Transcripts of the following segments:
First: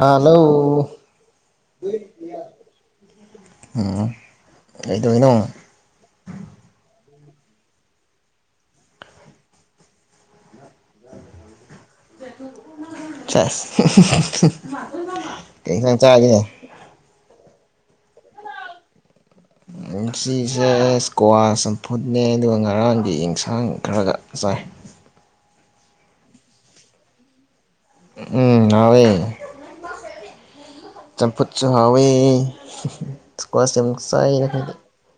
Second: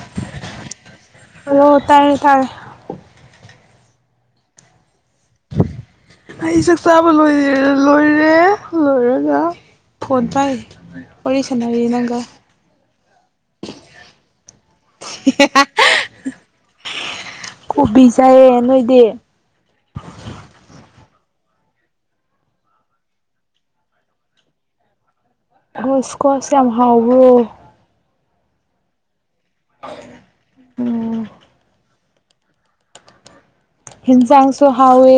Hello hello ꯇꯥꯔꯦ ꯇꯥꯔꯦ ꯎꯝ ꯀꯩꯗꯩꯅꯣ ꯑꯩ [unintelligible] ꯂꯣꯏꯔꯦ ꯂꯣꯏꯔꯒ ꯐꯣꯟ ꯄꯥꯏ ꯋꯥꯔꯤ ꯁꯟꯅꯔꯤ ꯅꯪꯒ ꯆꯁ ꯀꯩ ꯏꯟꯁꯥꯡ ꯆꯥꯒꯦ ꯀꯨꯕꯤ ꯆꯥꯏꯌꯦ ꯅꯣꯏꯗꯤ ꯀ꯭ꯋꯥ ꯆꯝꯐꯨꯠꯅꯦ ꯑꯗꯨꯒ ꯉꯔꯥꯡꯒꯤ ꯑꯦꯟꯁꯥꯡ ꯈꯔꯒ ꯆꯥꯏ ꯒꯨꯁꯀꯣꯁ‌ꯦ ꯌꯥꯝ ꯍꯥꯎꯕ꯭ꯔꯣ ꯎꯝ ꯍꯥꯎꯋꯦ ꯎꯝ ꯆꯝꯐꯨꯠꯁꯨ ꯍꯥꯎꯋꯦ ꯏꯁꯀ꯭ꯋꯥꯁ ꯌꯥꯝ ꯆꯥꯏ ꯍꯤꯟꯖꯥꯡꯁꯨ ꯑꯩꯈꯣꯏꯗꯤ ꯍꯥꯎꯋꯦ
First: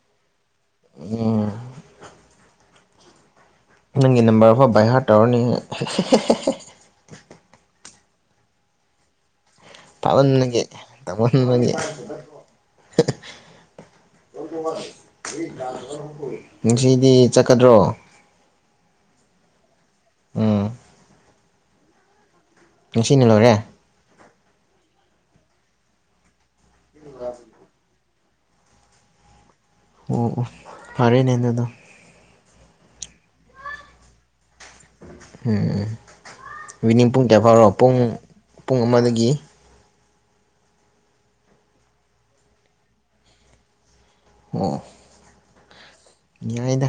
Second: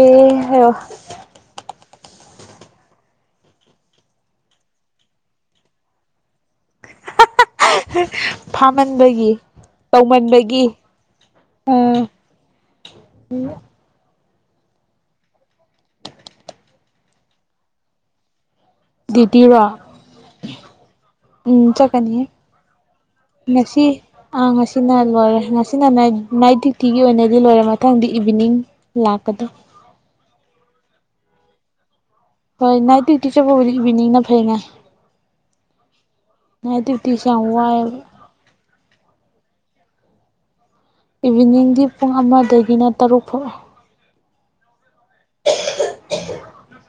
ꯅꯪꯒꯤ ꯅꯝꯕꯔꯐꯥꯎ ꯕꯥꯏꯍꯥꯔꯠ ꯇꯧꯔꯅꯤ ꯍꯦ ꯐꯥꯃꯟꯕꯒꯤ ꯐꯃꯟꯕꯒꯤ ꯇꯧꯃꯟꯕꯒꯤ ꯊꯧꯃꯟꯕꯒꯤ ꯇꯧꯃꯟꯕꯒꯤ ꯉꯁꯤꯗꯤ ꯆꯠꯀꯗ꯭ꯔꯣ ꯗ꯭ꯋꯨꯇꯤꯔꯣ ꯎꯝ ꯎꯝ ꯆꯠꯀꯅꯤ ꯉꯁꯤꯅ ꯂꯣꯏꯔꯦ ꯉꯁꯤ ꯑꯥ ꯉꯁꯤꯅ ꯂꯣꯏꯔꯦ ꯉꯁꯤꯅ ꯅꯥꯏꯠ ꯅꯥꯏꯠ ꯗ꯭ꯌꯨꯇꯤꯒꯤ ꯑꯣꯏꯅꯗꯤ ꯂꯣꯏꯔꯦ ꯃꯊꯪꯗꯤ ꯏꯚꯤꯅꯤꯡ ꯂꯥꯛꯀꯗ ꯑꯣ ꯑꯣ ꯐꯔꯦꯅꯦ ꯑꯗꯨꯗꯣ ꯍꯣꯏ ꯅꯥꯏꯠ ꯗ꯭ꯨꯌꯇꯤ ꯆꯠꯕꯕꯨꯗꯤ ꯏꯚꯤꯅꯤꯡꯅ ꯐꯩꯅꯦ ꯎꯝ ꯅꯥꯏꯠ ꯏꯚꯤꯅꯤꯡ ꯄꯨꯡ ꯗ꯭ꯌꯨꯇꯤꯁꯦ ꯀꯌꯥ ꯌꯥꯝ ꯐꯥꯎꯔꯣ ꯄꯨꯡ ꯋꯥꯏꯑꯦꯕ ꯄꯨꯡ ꯑꯃꯗꯒꯤ ꯏꯚꯤꯅꯤꯡꯗꯤ ꯄꯨꯡ ꯑꯃꯗꯒꯤꯅ ꯇꯔꯨꯛ ꯐꯧ ꯎꯝ ꯌꯥꯏꯗ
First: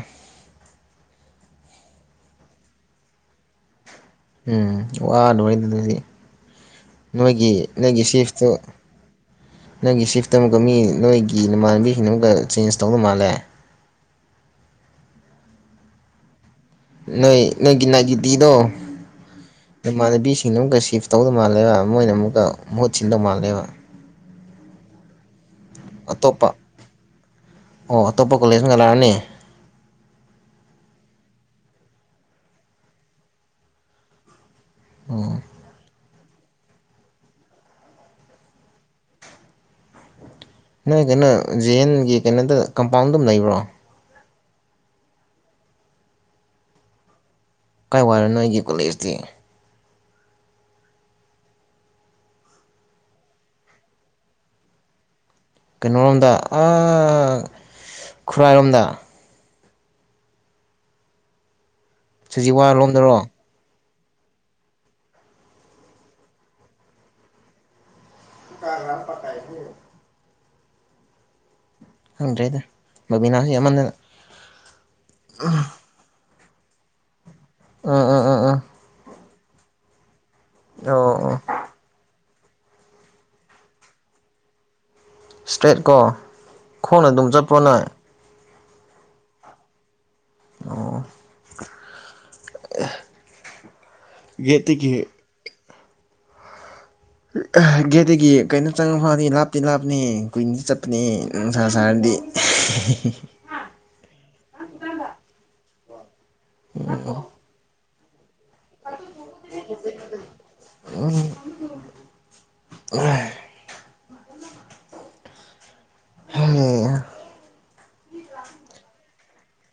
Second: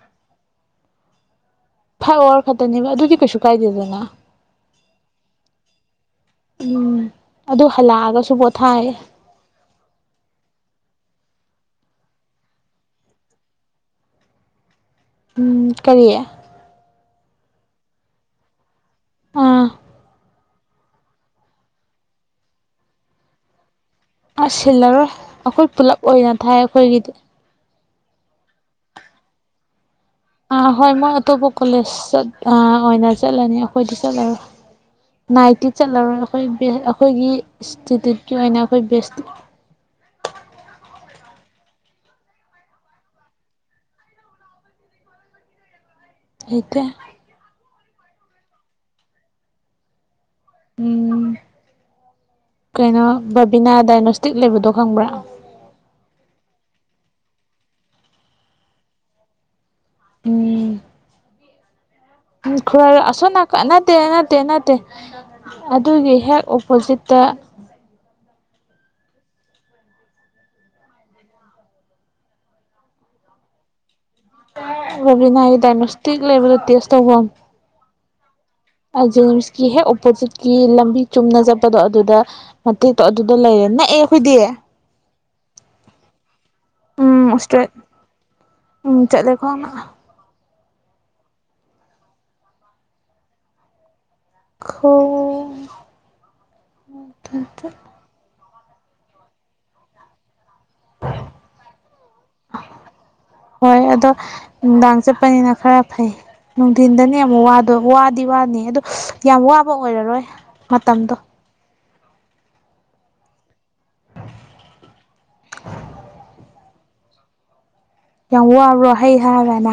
ꯐꯥꯏꯕ ꯑꯋꯥꯔ ꯈꯛꯇꯅꯦꯕ ꯑꯗꯨꯗꯤ ꯀꯩꯁꯨ ꯀꯥꯏꯗꯦꯗꯅ ꯎꯝ ꯋꯥꯔꫭꯏꯗꯤ ꯑꯗꯨꯗ ꯗꯤ ꯎꯝ ꯅꯣꯏꯒꯤ ꯑꯗꯨ ꯅꯪꯒꯤ ꯍꯜꯂꯛꯑꯒꯁꯨ ꯁꯤꯐꯇ ꯄꯣꯊꯥꯏ ꯅꫭꯏꯒꯤ ꯁꯤꯐꯇ ꯑꯃꯨꯛꯀ ꯃꯤ ꯅꯣꯏꯒꯤ ꯒꯤ ꯅꯃꯥꯟꯅꯕꯤꯁꯤꯡꯗ ꯑꯃꯒ ꯆꯦꯟꯖ ꯇꯧꯅꯥ ꯃꯥꯜꯂꯦ ꯎꯝ ꯀꯔꯤꯌꯦ ꯅꯣꯏ ꯅꯪꯒꯤ ꯒꯤꯇꯗꯣ ꯑꯥ ꯅꯃꯥꯟ ꯅꯕꯤꯁ ꯁꯤꯡꯅ ꯑꯃꯨꯛꯀ ꯁꯤꯐ ꯇꯧꯒꯗꯧ ꯃꯥꯜꯂꯦꯕ ꯃꯣꯏꯅ ꯑꯃꯨꯛꯀ ꯃꯍꯨꯠ ꯁꯤꯟꯗꯧ ꯃꯥꯜꯂꯦꯕ ꯑꯁ ꯁꯤꯜꯂꯔꯣꯏ ꯑꯩꯈꯣꯏ ꯄꯨꯂꯞ ꯑꯣꯏꯅ ꯊꯥꯏ ꯑꯇꯣꯞꯄ ꯑꯩꯈꯣꯏꯒꯤꯗꯤ ꯑꯣ ꯑꯇꯣꯞꯄ ꯀꯣꯂꯦꯖ ꯑꯃꯗ ꯂꯥꯛꯑꯅꯤ ꯑꯥ ꯍꯣꯏ ꯃꯣꯏ ꯑꯇꯣꯞꯄ ꯀꯣꯂꯦꯖ ꯑꯥ ꯑꯣꯏꯅ ꯆꯠꯂꯅꯤ ꯑꯈꯣꯏꯗꯤ ꯆꯠꯂꯔꯣꯏ ꯑꯣ ꯅꯥꯏꯠꯇꯤ ꯆꯠꯂꯔꫭꯏꯗ ꯑꯩꯈꯣꯏꯕ ꯑꯩꯈꯣꯏꯒꯤ [unintelligible] ꯏꯟꯁꯇꯤꯇ꯭ꯌꯨꯠꯀꯤ ꯑꯣꯏꯅ ꯑꯩꯈꯣꯏ ꯕꯦꯁꯇꯤ ꯅꫭꯏ ꯀꯩꯅꯣ ꯖ ꯑꯦꯟꯒꯤ ꯀꯩꯅꯣꯗ ꯀꯝꯄꯥꯎꯟꯗꯝ ꯂꯩꯕ꯭ꯔꯣ ꯂꯩꯇ‌ꯦ ꯀꯥꯏ ꯋꯥꯏꯔꯅꯣ ꯑꯩꯒꯤ ꯀꯣꯂꯦꯖꯇꯤ ꯎꯝ ꯀꯩꯅꯣ ꯕꯕꯤꯅꯥ ꯗꯥꯏꯅꯣꯁꯇꯤꯛ ꯂꯩꯕꯗꯣ ꯈꯪꯕ꯭ꯔꯥ ꯀꯩꯅꯣꯣꯔꯣꯝꯗ ꯈꯨꯔꯥꯏꯔꯣꯝꯗ ꯎ ꯎ ꯁꯨꯖꯤꯋꯥ ꯈꯔ ꯔꯣꯝꯗꯔꯣ ꯑꯁꯅꯅꯥꯅꯥ ꯅꯠꯇꯦ ꯅꯠꯇꯦ ꯅꯠꯇꯦ ꯑꯗꯨꯒꯤ ꯍꯦꯛ ꯑꯣꯄꯣꯖꯤꯠꯇ ꯀꯅꯥ ꯄꯇꯥꯏ ꯐ ꯈꯪꯗ꯭ꯔꯦꯗ ꯕꯕꯤꯅꯥꯁꯨ ꯑꯃꯅꯤꯟꯗꯅ ꯔꯣꯕꯤꯅ ꯍꯥꯏꯗꯅꯣꯇꯤꯒ ꯂꯩꯕꯠꯇꯁ ꯇꯧꯕꯣꯟ ꯎꯝ ꯎꯝ ꯎꯝ ꯎꯥ ꯀ ꯍꯦꯛ ꯑꯣꯄꯣꯖꯤꯠꯀꯤ ꯂꯝꯕꯤ ꯑꯣ ꯆꯨꯝꯅ ꯆꯠꯄꯗꯣ ꯑꯗꯨꯗ ꯅꯦꯛꯇꯣ ꯑꯗꯨꯗ ꯂꯩꯔꯦ ꯅ ꯑꯦ ꯑꯩꯈꯣꯏꯗꯤ ꯏꯁꯇ꯭ꯔꯦꯠ ꯀꯣ ꯈꯣꯡꯅ ꯑꯗꯨꯝ ꯆꯠꯄ꯭ꯔꯣ ꯅꯣꯏ ꯆꯠꯂꯀ ꯑꯣ ꯈ ꯒꯦꯠꯇꯒꯤꯦ ꯀꯩꯅꯣ ꯆꯪꯉ ꯐꯅꯤ ꯂꯥꯞꯇꯤ ꯂꯥꯞꯅꯤ ꯀꯨꯏꯅꯗ ꯆꯠꯄꯅꯦ ꯅꯨꯡꯁꯥ ꯁꯥꯔꯗꯤ ꯍꯣꯏ ꯑꯗꯣ ꯅꯨꯡꯗꯥꯡ ꯆꯠꯄꯅꯤꯅ ꯈꯔ ꯐꯩ ꯅꯨꯡꯊꯤꯟꯗꯅꯤ ꯑꯃꯨꯛ ꯋꯥꯗꯣꯏ ꯗꯤ ꯋꯥꯅꯤ ꯑꯗꯨꯗ ꯌꯥꯝ ꯋꯥꯕ ꯑꯣꯏꯔꯔꯣꯏ ꯃꯇꯝꯗꯣ ꯎ ꯃ ꯌꯥꯝ ꯋꯥꯕꯔꯣ ꯍꯩ ꯍꯥꯏꯔꯅ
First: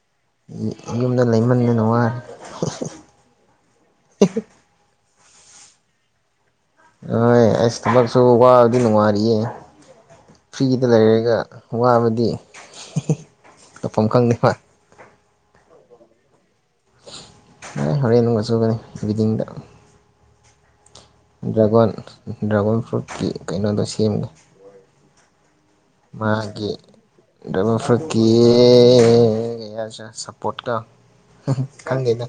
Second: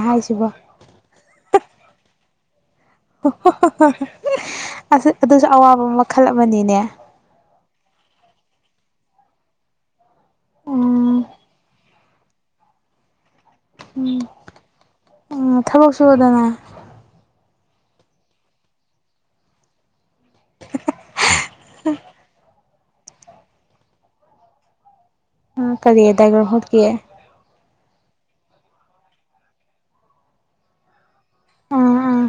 ꯌꯨꯝꯗ ꯂꯩꯃꯟꯕ ꯅꯨꯡꯉꯥꯏ ꯑ ꯑꯗꯨꯁꯨ ꯑꯋꯥꯕ ꯑꯃ ꯃꯈꯜꯂ ꯑ ꯑꯁꯇꯃꯁꯨ ꯋꯥꯗꯤ ꯅꯨꯅꯨꯡ ꯃꯥꯔꯤꯌꯦ ꯐ꯭ꯔꯤꯗ ꯎꯝ ꯂꯩꯔꯒ ꯋꯥꯕꯗꯤ ꯇꯥꯛꯐꯝ ꯈꯪꯅꯤ ꯋꯥ ꯎꯝ ꯊꯕꯛ ꯁꯨꯕꯗꯅ ꯍꯣꯔꯦꯟ ꯑꯗꯨꯅꯨꯡꯉꯆꯨꯒꯅꯤ ꯤꯗꯤꯡꯗ [unintelligible] ꯗ꯭ꯔꯒꯣꯟ ꯗ꯭ꯔꯥꯒꯣꯟ ꯐ꯭ꯔꯨꯠꯀꯤ ꯀꯩꯅꯣꯗꯣ ꯁꯦꯝꯒꯦ ꯀꯔꯤ ꯗꯥꯏꯒꯔ ꯃꯥꯒꯤ ꯍꯨꯠꯀꯤ ꯗꯃ ꯐ꯭ꯔꯨ ꯀꯁ ꯁꯄꯣꯔꯠꯀ ꯎꯝ ꯈꯪꯗꯦꯗꯥ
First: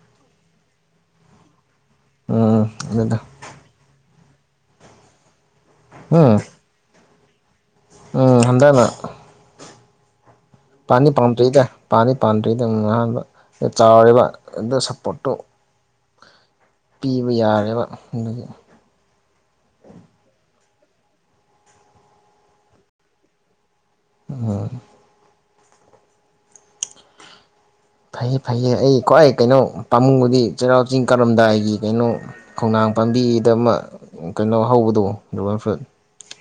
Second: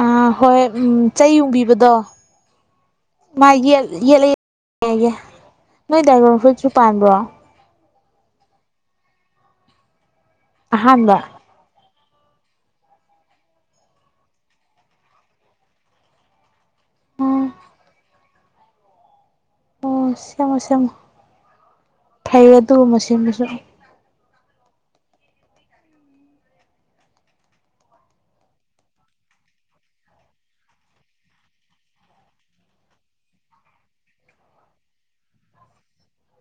ꯑ ꯍꯣꯏ ꯎꯝ ꯆꯩ ꯌꯨꯡꯕꯤꯕꯗꯣ ꯎꯝ ꯑꯗꯨꯗ ꯃꯥ ꯌꯦꯠ ꯌꯦꯠꯂꯒ ꯌꯥ ꯅꯣꯏ ꯎꯝ ꯗ꯭ꯔꯥꯒꯣꯟ ꯐ꯭ꯔꯨꯠꯁꯨ ꯄꯥꯟꯕ꯭ꯔꯣ ꯎꯝ ꯍꯟꯗꯛꯅꯥ ꯄꯥꯟꯗꯤ ꯑꯍꯥꯟꯕ ꯄꯟꯗꯔ꯭ꯤꯗ ꯄꯥꯗꯤ ꯄꯥꯟꯗ꯭ꯔꯤꯗꯪ ꯑꯍꯥꯟꯕ ꯆꯥꯎꯔꯦꯕ ꯑꯗꯨ ꯁꯞꯄꯣꯔꯠꯇꯨ ꯄꯤꯕ ꯎꯝ ꯌꯥꯔꯦꯕ ꯑꯗꯨꯒꯤ ꯑꯣ ꯁꯦꯝꯃꯣ ꯁꯦꯝꯃꯣ ꯐꯩꯌꯦ ꯑꯗꯨꯒꯨꯝꯕ ꯁꯦꯝꯕꯥꯁꯨ ꯑꯣ ꯐꯩꯌꯦ ꯐꯩꯌꯦ ꯑꯩ ꯈ꯭ꯋꯥꯏ ꯀꯩꯅꯣ ꯄꯥꯝꯃꯨꯕꯗꯤ ꯆꯩꯔꯥꯎ ꯆꯤꯡ ꯀꯥꯔꯝꯗꯥꯏꯒꯤ ꯀꯩꯅꯣ ꯈꯣꯡꯅꯥꯡ ꯄꯥꯝꯕꯤꯗ ꯑꯃ ꯀꯩꯅꯣ ꯍꯧꯕꯗꯣ ꯗ꯭ꯔꯒꯟ ꯐ꯭ꯔꯨꯏꯠ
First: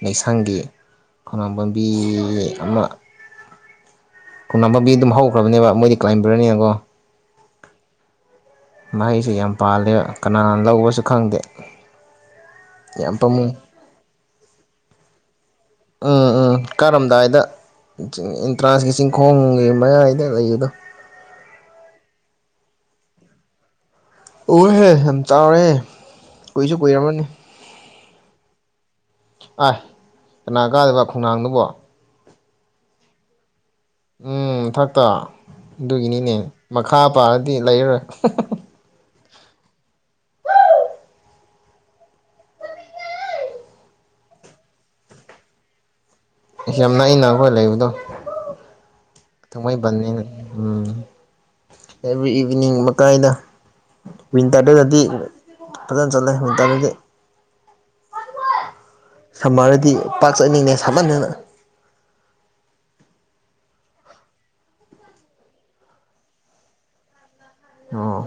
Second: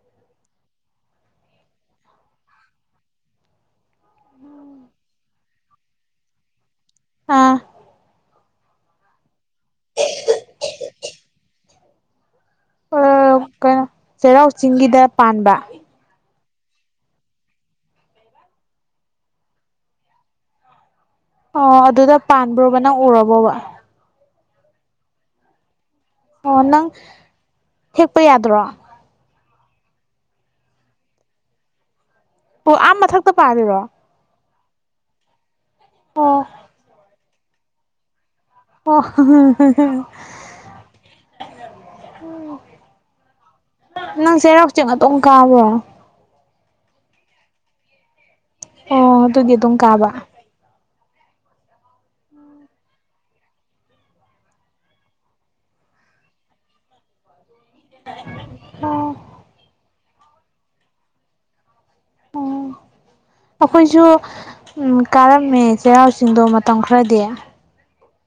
ꯂꯩꯩꯁꯪꯒꯤ ꯈꯣꯡꯅꯥꯎ ꯄꯥꯝꯕꯤ ꯑꯃ ꯈꯣꯡꯅꯥꯡ ꯄꯥꯝꯕꯤ ꯑꯗꯨꯝ ꯍꯧꯈ꯭ꯔꯕꯅꯦꯕ ꯃꯣꯏꯗꯤ ꯀ꯭ꯂꯥꯏꯕꯔꯅꯤꯅꯥꯀꯣ ꯑꯥ ꯃꯍꯩꯁꯨ ꯌꯥꯝ ꯄꯥꯜꯂꯦꯕ ꯀꯅꯥ ꯂꯧꯕꯁꯨ ꯈꯪꯗꯦ ꯌꯥꯝ ꯑꯥ ꯄꯥꯝꯃꯨꯏ ꯀꯩꯅꯣ ꯆꯩꯔꯥꯎ ꯆꯤꯡꯒꯤꯗ ꯄꯥꯟꯕ ꯑꯥ ꯑꯥ ꯀꯥꯔꯝꯗꯥꯏꯗ ꯑꯦꯟꯇ꯭ꯔꯥꯟꯁꯀꯤ ꯆꯤꯡꯈꯣꯡꯒꯤ ꯃꯌꯥꯏꯗ ꯂꯩꯕꯗꯣ ꯑꯣ ꯑꯗꯨꯗ ꯄꯥꯟꯕ꯭ꯔꯣꯕ ꯅꯪ ꯎꯔꯕꯣꯕ ꯎꯌꯦꯍꯦ ꯌꯥꯝ ꯆꯥꯎꯔꯦ ꯑꯣ ꯀꯨꯏꯁꯨ ꯅꯪ ꯀꯨꯏꯔꯝꯃꯅꯤ ꯍꯦꯛꯄ ꯌꯥꯗ꯭ꯔꯣ ꯑ ꯀꯅꯥ ꯀꯥꯗꯣꯏꯕ ꯈꯣꯡꯅꯥꯡꯗꯨꯕꯣ ꯑꯣ ꯑꯥ ꯃꯊꯛꯇ ꯄꯥꯔꯤꯔꯣ ꯎꯝ ꯃꯊꯛꯇ ꯑꯣ ꯑꯗꯨꯒꯤꯅꯤꯅꯦ ꯃꯈꯥ ꯄꯜꯂꯥꯗꯤ ꯂꯩꯔꯔꯣꯏ ꯑꯣ ꯅꯪ ꯆꯩꯔꯥꯎ ꯆꯤꯡ ꯑꯗꯝ ꯀꯥꯕ꯭ꯔꯣ ꯌꯥꯝ ꯅꯛꯏꯅꯥ ꯑꯩꯈꯣꯏ ꯂꯩꯕꯗꯣ ꯑꯣ ꯑꯗꯨꯒꯤ ꯑꯗꯨꯝ ꯊꯪꯃꯩꯕꯥꯟ ꯀꯥꯕ ꯅꯤꯅꯥ ꯎꯝ ꯑꯦꯚ꯭ꯔꯤ ꯏꯚꯤꯅꯤꯡ ꯒꯨꯝꯕ ꯀꯥꯏꯗ ꯋꯤꯟꯇꯔꯗꯗꯤ ꯐꯖꯅ ꯆꯠꯂꯦ ꯋꯤꯟꯇꯔꯗꯗꯤ ꯑꯣ ꯁꯃꯔꯗꯤ ꯄꯥꯛ ꯆꯠꯅꯤꯡꯗꯦ ꯁꯃꯟꯗꯅ ꯑꯩꯈꯣꯏꯁꯨ ꯀꯥꯔꯝꯃꯦ ꯆꯩꯔꯥꯎ ꯆꯤꯡꯗꯣ ꯃꯇꯝ ꯈꯔꯗꯤ ꯑꯣ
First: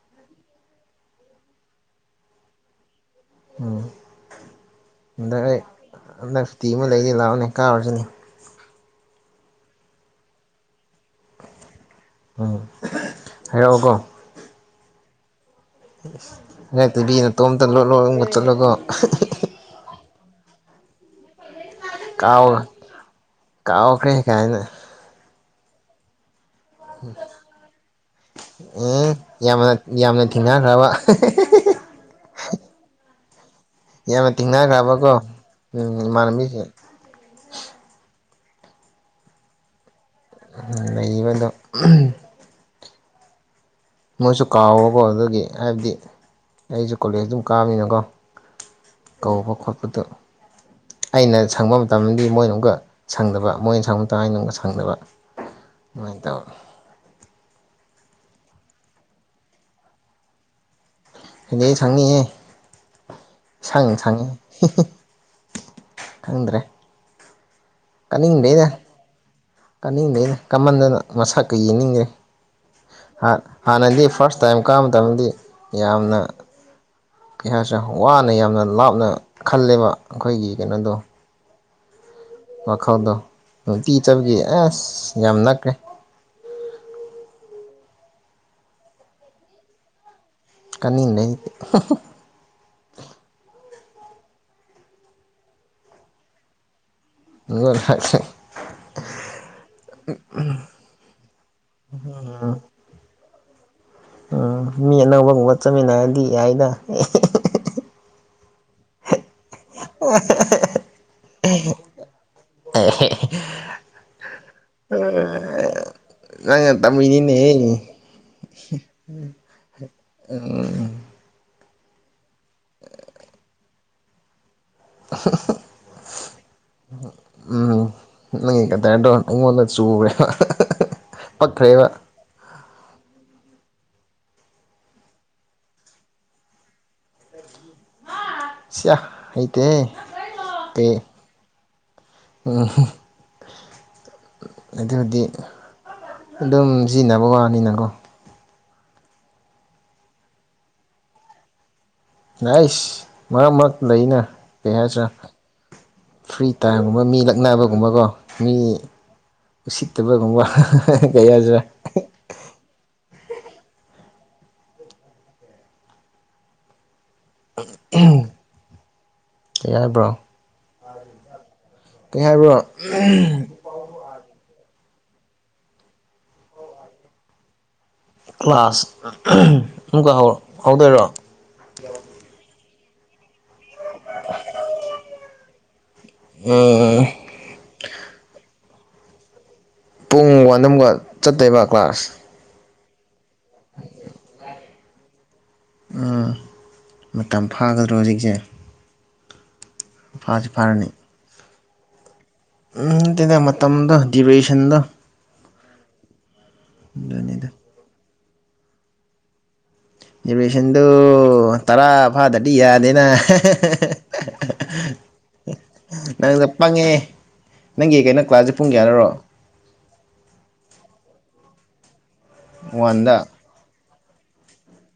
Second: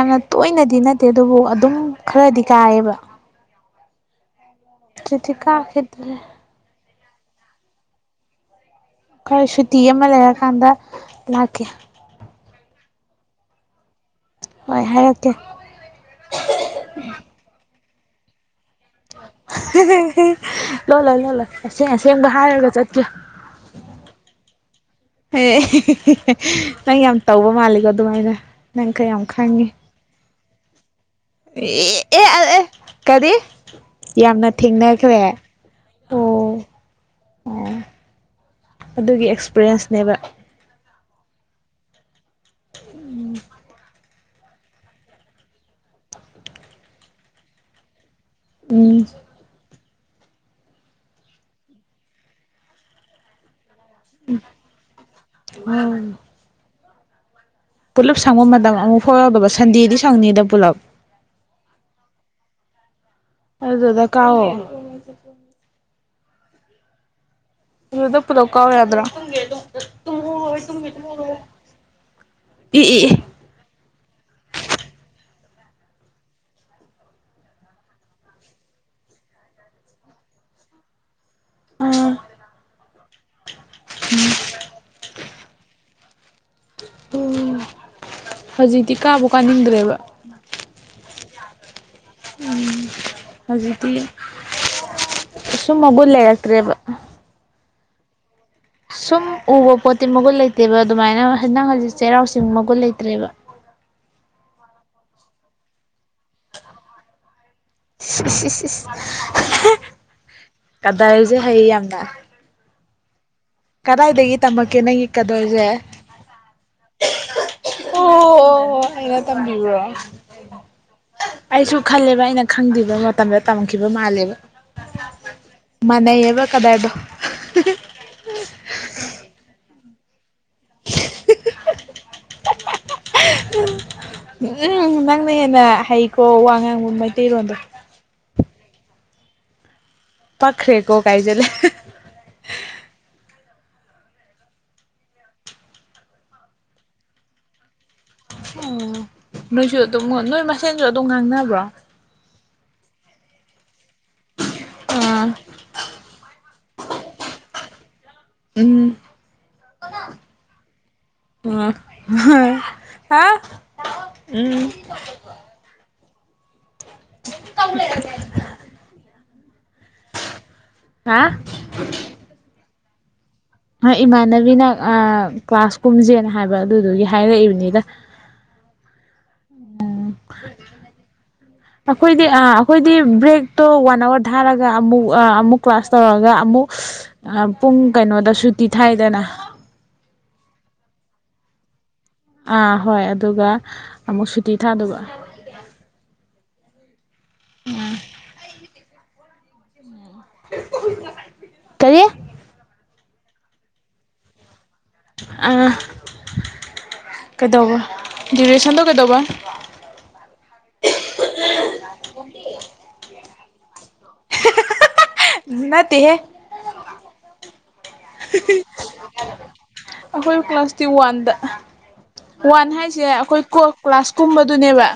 ꯌꯥꯝꯅ ꯇꯣꯏꯅꯗꯤ ꯅꯠꯇꯦ ꯑꯗꯨꯕꯨ ꯑꯗꯨꯝ ꯈꯔꯗꯤ ꯀꯥꯏꯌꯦꯕ ꯎꯝ ꯍꯧꯖꯤꯛꯇꯤ ꯍꯟꯗꯛ ꯑꯩ ꯀꯥꯈꯤꯗ꯭ꯔꯦ ꯍꯟꯗꯛ ꯁꯨꯇꯤ ꯑꯃ ꯂꯩꯅꯤ ꯂꯥꯛꯑꯣꯅꯦ ꯀꯥꯔꯨꯁꯤꯅꯦ ꯑꯩꯈꯣꯏ ꯁꯨꯇꯤ ꯑꯃ ꯂꯩꯔꯀꯥꯟꯗ ꯂꯥꯛꯀꯦ ꯎꯝ ꯍꯥꯏꯔꯛꯑꯣꯀꯣ ꯍꯣꯏ ꯍꯥꯏꯔꯛꯀꯦ ꯉꯛꯇꯕꯤꯅꯇꯣꯝꯇ ꯂꯣꯠ ꯂꯣꯠꯂꯒ ꯆꯠꯂꯒꯣ ꯂꯣꯠꯂꯣꯏ ꯂꯣꯠꯂꯣꯏ꯫ ꯑꯁꯦꯡ ꯑꯁꯦꯡꯕ ꯀꯥꯎ ꯍꯥꯏꯔꯒ ꯆꯠꯀꯦ ꯀꯥꯎꯈ꯭ꯔꯦ ꯀꯥꯏꯅ ꯑꯦ ꯅꯪ ꯌꯥꯝ ꯇꯧꯕ ꯃꯥꯜꯂꯦꯀꯣ ꯑꯗꯨꯃꯥꯏꯅ ꯅꯪ ꯈꯔꯥ ꯎꯝ ꯌꯥꯝ ꯈꯪꯉꯤ ꯌꯥꯝꯅ ꯌꯥꯝꯅ ꯊꯦꯡꯅꯈ꯭ꯔꯕ ꯑꯦ ꯑꯦ ꯑꯦ ꯀꯔꯤ ꯌꯥꯝꯅ ꯊꯦꯡꯅꯈ꯭ꯔꯦ ꯊꯦꯡꯅꯈ꯭ꯔꯕꯀꯣ ꯎꯝ ꯑꯣ ꯏꯃꯥꯟꯅꯕꯤꯁꯤꯡ ꯑꯣ ꯑꯗꯨꯒꯤ ꯑꯦꯛꯁꯄꯤꯔꯤꯌꯦꯟꯁꯅꯦꯕ ꯂꯩꯕꯗꯣ ꯎꯝ ꯃꯣꯏꯁꯨ ꯀꯥꯎꯕꯀꯣ ꯑꯗꯨꯒꯤ ꯍꯥꯏꯕꯗꯤ ꯑꯩꯁꯨ ꯀꯣꯂꯦꯖ ꯑꯗꯨꯝ ꯀꯥꯕꯅꯤꯅꯥ ꯀꯣ ꯎꯝ ꯄꯣꯠꯇꯣ ꯑꯩꯅ ꯁꯪꯕ ꯃꯇꯝꯗꯤ ꯃꯣꯏꯅ ꯑꯃꯨꯛꯀ ꯁꯪꯗꯕ ꯃꯣꯏ ꯁꯊꯪ ꯇꯥꯏꯅꯒ ꯁꯪꯗꯅꯕ ꯑꯗꯨꯃꯥꯏꯅ ꯇꯧꯋ ꯄꯨꯜꯂꯞ ꯁꯪꯕ ꯃꯇꯝ ꯑꯃꯨꯛ ꯐꯥꯎꯗꯕ ꯁꯟꯗꯦꯗꯤ ꯁꯪꯅꯤꯗ ꯄꯨꯜꯂꯞ ꯑꯗꯨꯗꯤ ꯊꯪꯅꯤꯌꯦ ꯁꯥꯡ ꯑꯗꯨꯗ ꯊꯉꯦ ꯀꯥꯎꯋꯣ [unintelligible] ꯈꯪꯗ꯭ꯔꯦ ꯑꯗꯨꯗ ꯄꯨꯂꯞ ꯇꯥꯅꯤꯡꯗꯦꯅꯦ ꯀꯥꯎ ꯌꯥꯗ꯭ꯔꯣ ꯀꯥꯅꯤꯡꯗꯅꯦ ꯀꯃꯟꯗꯅ ꯃꯁꯛꯀ ꯌꯦꯡꯅꯤꯡꯗꯦ ꯏ ꯏ ꯍꯥꯟꯅꯗꯤ ꯐꯥꯔꯁ ꯇꯥꯏꯝ ꯀꯥꯕ ꯃꯇꯝꯗꯗꯤ ꯌꯥꯝꯅ ꯀꯩ ꯍꯥꯏꯔꯁꯦ ꯋꯥꯅ ꯌꯥꯝꯅ ꯂꯥꯞꯅ ꯈꯜꯂꯦꯕ ꯑꯩꯈꯣꯏꯒꯤ ꯀꯩꯅꯣꯗꯣ ꯎꯝ ꯋꯥꯈꯧꯗꯣ ꯅꯨꯡꯇꯤ ꯆꯕꯒꯤ ꯑꯁ ꯌꯥꯝ ꯅꯛꯈ꯭ꯔꯦ ꯎꯝ ꯍꯧꯖꯤꯛꯇꯤ ꯀꯥꯕꯨ ꯀꯥꯅꯤꯡꯗ꯭ꯔꯦꯕ ꯀꯥꯅꯤꯡ ꯂꯩꯩꯗꯤ [inaudible] ꯁꯨꯝꯃꯒꯨꯜ ꯂꯩꯔꯛꯇ꯭ꯔꯦꯕ ꯑꯗꯨ ꯍꯥꯏ [unintelligible] ꯁꯨꯝ ꯎꯕ ꯄꯣꯠꯇꯤ ꯃꯒꯨꯟ ꯂꯩꯇꯦꯕ ꯑꯗꯨꯃꯥꯏꯅ ꯅꯪ ꯍꯧꯖꯤꯛ ꯆꯩꯔꯥꯎꯁꯤꯡꯤꯡ ꯃꯒꯨꯟ ꯂꯩꯇ꯭ꯔꯦꯕ ꯎꯝ ꯃꯤ ꯑꯅꯧꯕꯒꯨꯝꯕ ꯆꯠꯃꯤꯟꯅꯔꯗꯤ ꯌꯥꯏꯅ ꯀꯗꯔꯁꯦ ꯍꯩ ꯌꯥꯝꯅ ꯑꯦ ꯀꯗꯥꯏꯗꯗꯒꯤ ꯇꯃꯛꯀꯦ ꯅꯪꯏ ꯀꯗꯔꯁꯦ ꯉꯪ ꯇꯝꯅꯤꯅꯦ ꯑꯣ ꯑꯩꯅ ꯇꯝꯕꯤꯕ꯭ꯔꯣ ꯎꯝ ꯑꯩꯁꯨ ꯈꯜꯂꯦꯕ ꯑꯩꯅ ꯈꯪꯗ꯭ꯕ ꯃꯇꯝꯗ ꯇꯝꯈꯤꯕ ꯃꯥꯜꯂꯦꯕ ꯃꯅꯩꯑꯕ ꯀꯗꯔꯗꯣ ꯎꯝ ꯅꯪꯒꯤ ꯀꯗꯗ꯭ꯔꯣ ꯑꯩꯉꯣꯟꯗ ꯆꯨꯔꯦꯕ ꯄꯛꯈ꯭ꯔꯦꯕ ꯎꯝ ꯅꯪꯅ ꯍꯦꯟꯅ ꯍꯩꯀꯣ ꯋꯥ ꯉꯥꯡꯕ ꯃꯩꯇꯩꯔꯣꯟꯗꯣ ꯁꯤꯌꯥ ꯍꯩꯇꯦ ꯄꯥꯛꯈ꯭ꯔꯦꯀꯣ ꯍꯥꯏꯖꯂꯦ ꯑꯗꯨꯕꯨꯗꯤ ꯑꯗꯨꯝ ꯁꯤꯖꯤꯟꯅꯕ ꯋꯥꯅꯤꯅꯀꯣ ꯎꯝ ꯅꯣꯏꯁꯨ ꯑꯗꯨꯝ ꯅꯣꯏ ꯃꯁꯦꯟꯁꯨ ꯑꯗꯨꯝ ꯉꯥꯡꯅꯕ꯭ꯔꯣ ꯥꯏꯁ ꯃꯔꯛ ꯃꯔꯛ ꯂꯩꯅ ꯀꯩ ꯍꯥꯏꯁꯤꯔ ꯑꯥ ꯐ꯭ꯔꯤꯠ ꯇꯥꯒꯨꯝꯕ [inaudible] ꯃꯤ ꯂꯛꯅꯕꯒꯨꯝꯕꯀꯣ ꯃꯤ ꯎꯝ ꯎꯁꯤꯠꯇꯕꯒꯨꯝꯕ ꯀꯩ ꯌꯥꯗ꯭ꯔꯥ ꯍꯥꯥ ꯎꯝ ꯍꯒꯕ꯭ꯔꯣ [unintelligible] ꯍꯥ ꯀꯩ ꯍꯥꯏꯕ꯭ꯔꯣ ꯏꯃꯥꯟꯅꯕꯤꯅ ꯀ꯭ꯂꯥꯁ ꯀꯨꯝꯁꯦꯅ ꯍꯥꯏꯕ ꯑꯗꯨꯗꯨꯒꯤ ꯍꯥꯏꯔꯛꯏꯕꯅꯤꯗ ꯀ꯭ꯂꯥꯁ ꯑꯃꯨꯛꯀ ꯍꯧꯗꯣꯏꯔꯣ ꯑꯩꯈꯣꯏꯗꯤ ꯑ ꯑꯩꯈꯣꯏꯗꯤ ꯕ꯭ꯔꯦꯛ ꯇꯣ ꯋꯥꯟ ꯑꯋꯥꯔ ꯊꯥꯔꯒ ꯑꯃꯨꯛ ꯑꯃꯨꯛ ꯀ꯭ꯂꯥꯁ ꯑꯃꯨꯛ ꯇꯧꯔꯒ ꯑꯃꯨꯛ ꯎꯝ ꯄꯨꯡ ꯀꯩꯅꯣꯗꯁꯨ ꯇꯤꯊꯥꯏꯗꯅ ꯄꯨꯡ ꯋꯥꯗꯝꯒ ꯆꯠꯇꯣꯏꯕ ꯀ꯭ꯂꯥꯁ ꯑꯥ ꯍꯣꯏ ꯑꯗꯨꯒ ꯑꯃꯨꯛ ꯁꯨꯇꯤ ꯊꯥꯗꯣꯕ ꯎꯝ ꯃꯇꯝ ꯐꯥꯒꯗ꯭ꯔꯣ ꯍꯧꯖꯤꯛꯁꯦ ꯐꯁꯤ ꯐꯔꯅꯤ ꯀꯔꯤ ꯎ ꯇꯅ [inaudible] ꯃꯇꯝꯗ ꯗꯤꯔꯦꯁꯟꯗ ꯑꯗꯨꯅꯤꯗ ꯀꯗꯧꯕ ꯗꯤꯔꯦꯁꯟꯗ ꯀꯗꯧꯕ ꯔꯤꯖꯚꯦꯁꯟꯗꯨ ꯇꯔꯥ ꯐꯥꯗꯗꯤ ꯌꯥꯗꯦꯅ ꯅꯠꯇꯦꯍꯦ ꯅꯪꯅ ꯄꯪꯉꯦ ꯅꯪꯒꯤ ꯀꯩꯅꯣ ꯀ꯭ꯂꯥꯁꯁꯦ ꯄꯨꯡ ꯀꯌꯥꯗꯔꯣ ꯑꯩꯈꯣꯏ ꯀ꯭ꯂꯥꯁꯇꯤ ꯋꯥꯟꯗ꯫ ꯋꯥꯟ ꯍꯥꯏꯁꯦ ꯋꯥꯟꯗ ꯑꯩꯈꯣꯏ [unintelligible] ꯀ꯭ꯂꯥꯁ ꯀꯨꯝꯕꯗꯨꯅꯦꯕ꯫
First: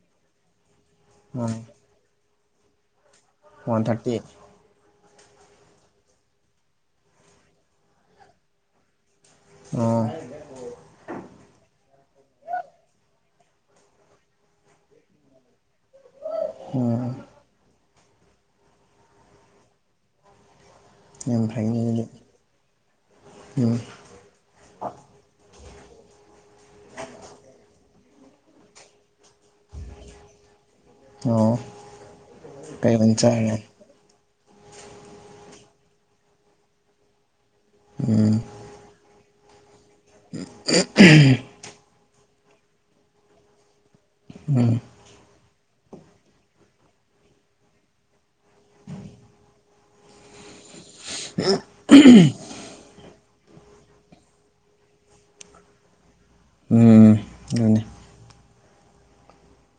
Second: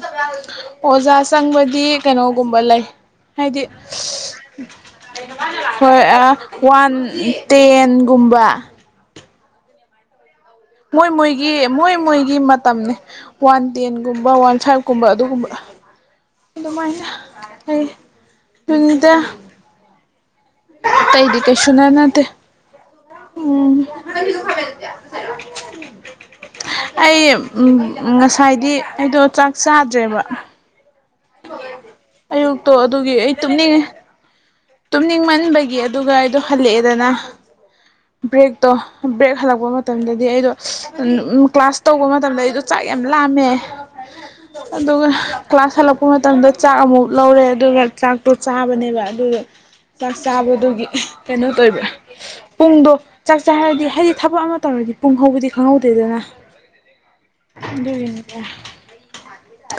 ꯑꯣꯖꯥ ꯎꯝ ꯆꯪꯕꯗꯤ ꯀꯩꯅꯣꯒꯨꯝꯕ ꯂꯩ ꯍꯥꯏꯗꯤ꯫ ꯋꯥꯟ ꯊꯥꯔꯇꯤ ꯍꯣꯏ ꯋꯥꯟ ꯇꯦꯟꯒꯨꯝꯕ꯫ ꯑꯣ꯫ ꯃꯣꯏ ꯃꯣꯏꯒꯤ ꯃꯣꯏ ꯃꯣꯏꯒꯤ ꯃꯇꯝꯅꯤ ꯋꯥꯟ ꯇꯦꯟꯒꯨꯝꯕ ꯋꯥꯟ ꯁꯨꯋꯥꯏꯒꯨꯝꯕ ꯑꯗꯨꯒꯨꯝꯕ꯫ [unintelligible] ꯑꯗꯨꯗꯃꯥꯏ ꯎꯝ ꯑꯩ ꯗꯨꯅꯤꯗ꯫ ꯇꯩꯗꯤ ꯌꯥꯝ ꯐꯩꯅꯦ ꯀꯩꯁꯨꯅ ꯑꯗꯨꯗꯤ ꯅꯠꯇ ꯎꯝ꯫ ꯑꯩ ꯎꯝ꯫ ꯎꯝ ꯉꯁꯥꯏꯗꯤ ꯑꯩꯗꯣ ꯆꯥꯛ ꯆꯥꯗ꯭ꯔꯦꯕ꯫ ꯑꯣ ꯑꯌꯨꯛꯇꯣ ꯀꯩ ꯑꯗꯨꯒꯤ ꯑꯣꯏꯅ ꯑꯩ ꯆꯥꯔꯦ ꯇꯨꯝꯅꯤꯡꯉꯦ꯫ ꯇꯨꯝꯅꯤꯡꯃꯟꯕꯒꯤ ꯑꯗꯨꯒ ꯑꯩꯗꯣ ꯍꯜꯂꯛꯑꯦꯗꯅ ꯎꯝ ꯕ꯭ꯔꯦꯛꯇꯣ ꯕ꯭ꯔꯦꯛ ꯍꯜꯂꯛꯄ ꯃꯇꯝꯗꯗꯤ ꯑꯩꯗꯣ ꯀ꯭ꯂꯥꯁ ꯇꯧꯕ ꯃꯇꯝꯗ ꯑꯩꯗꯣ ꯆꯥꯛ ꯌꯥꯝ ꯂꯥꯝꯃꯦ꯫ ꯑꯗꯨꯒ ꯀ꯭ꯂꯥꯁ ꯍꯜꯂꯛꯄ ꯃꯇꯝꯗ ꯆꯥꯛ ꯑꯃꯨꯛ ꯂꯧꯔꯦ ꯑꯗꯨꯒ ꯆꯥꯛꯇꯣ ꯆꯥꯕꯅꯦꯕ ꯑꯗꯨꯒ ꯆꯥꯛ ꯆꯥꯕꯗꯨꯒꯤ ꯀꯩꯅꯣ ꯇꯧꯑꯦꯕ ꯄꯨꯡꯗꯣ꯫ ꯆꯥꯛ ꯆꯥꯔꯗꯤ ꯍꯥꯏꯗꯤ ꯊꯕꯛ ꯑꯃ ꯇꯧꯔꯗꯤ ꯄꯨꯡ ꯍꯧꯕꯗꯤ ꯈꯪꯍꯧꯗꯦꯗꯅ꯫ ꯎꯝ ꯑꯗꯨꯅꯦ ꯑꯗꯨꯒꯤꯅꯤꯗ꯫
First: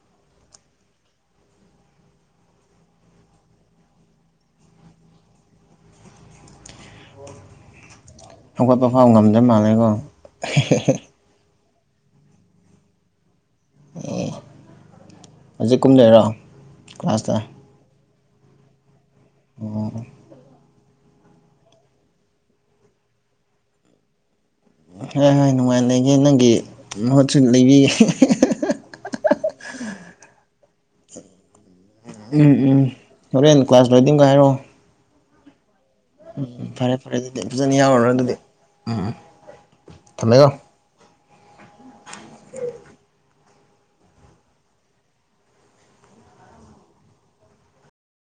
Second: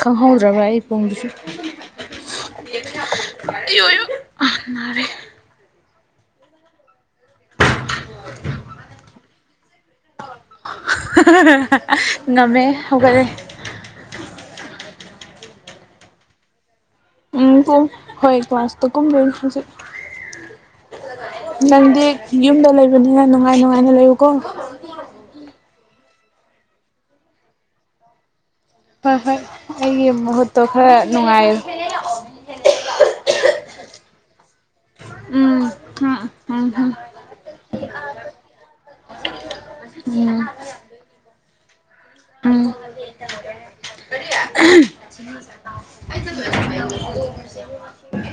ꯈꯪꯍꯧꯗꯔꯥꯕ ꯑꯩ ꯄꯨꯡꯗꯨꯁꯨ꯫ [unintelligible] ꯍꯧꯒꯠꯄ ꯐꯥꯎ ꯉꯝꯗ ꯃꯥꯜꯂꯦꯀꯣ꯫ ꯑꯁ ꯉꯝꯃꯦꯍꯦ ꯍꯧꯒꯂꯦ꯫ ꯑꯦ ꯍꯧꯖꯤꯛ ꯀꯨꯝ ꯗꯣꯏ꯫ ꯎꯝ ꯄꯨꯡ ꯍꯣꯏ ꯀꯜꯁꯇꯨ ꯀꯨꯝꯗꯣꯏꯅꯤ ꯍꯧꯖꯤ꯫ ꯅꯪꯗꯤ ꯌꯨꯝꯗ ꯂꯩꯕꯅꯤꯅ ꯅꯨꯡꯉꯥꯏ ꯅꯨꯡꯉꯥꯏꯅ ꯂꯩꯌꯨꯀꯣ꯫ ꯍꯣꯏ ꯍꯣꯏ ꯅꯨꯡꯉꯥꯏ ꯂꯩꯒꯦ ꯅꯪꯒꯤ ꯃꯍꯨꯠꯁꯨ ꯂꯩꯕꯤꯒꯦ꯫ ꯍꯣꯏ ꯍꯣꯏ ꯑꯩꯒꯤ ꯃꯍꯨꯠꯇꯣ ꯈꯔ ꯅꯨꯡꯉꯥꯏꯌꯨ꯫ ꯎꯝ ꯎꯝ ꯍꯣꯔꯦꯟ [unintelligible] ꯎꯝ꯫ ꯎꯝ ꯐꯔꯦ ꯐꯔꯦ ꯑꯗꯨꯗꯤ ꯐꯖꯅ ꯌꯥꯎꯔꯨꯔꯣ ꯑꯗꯨꯗꯤ ꯎꯝ꯫ ꯎꯝ꯫ ꯎꯝ꯫ [inaudible] [unintelligible]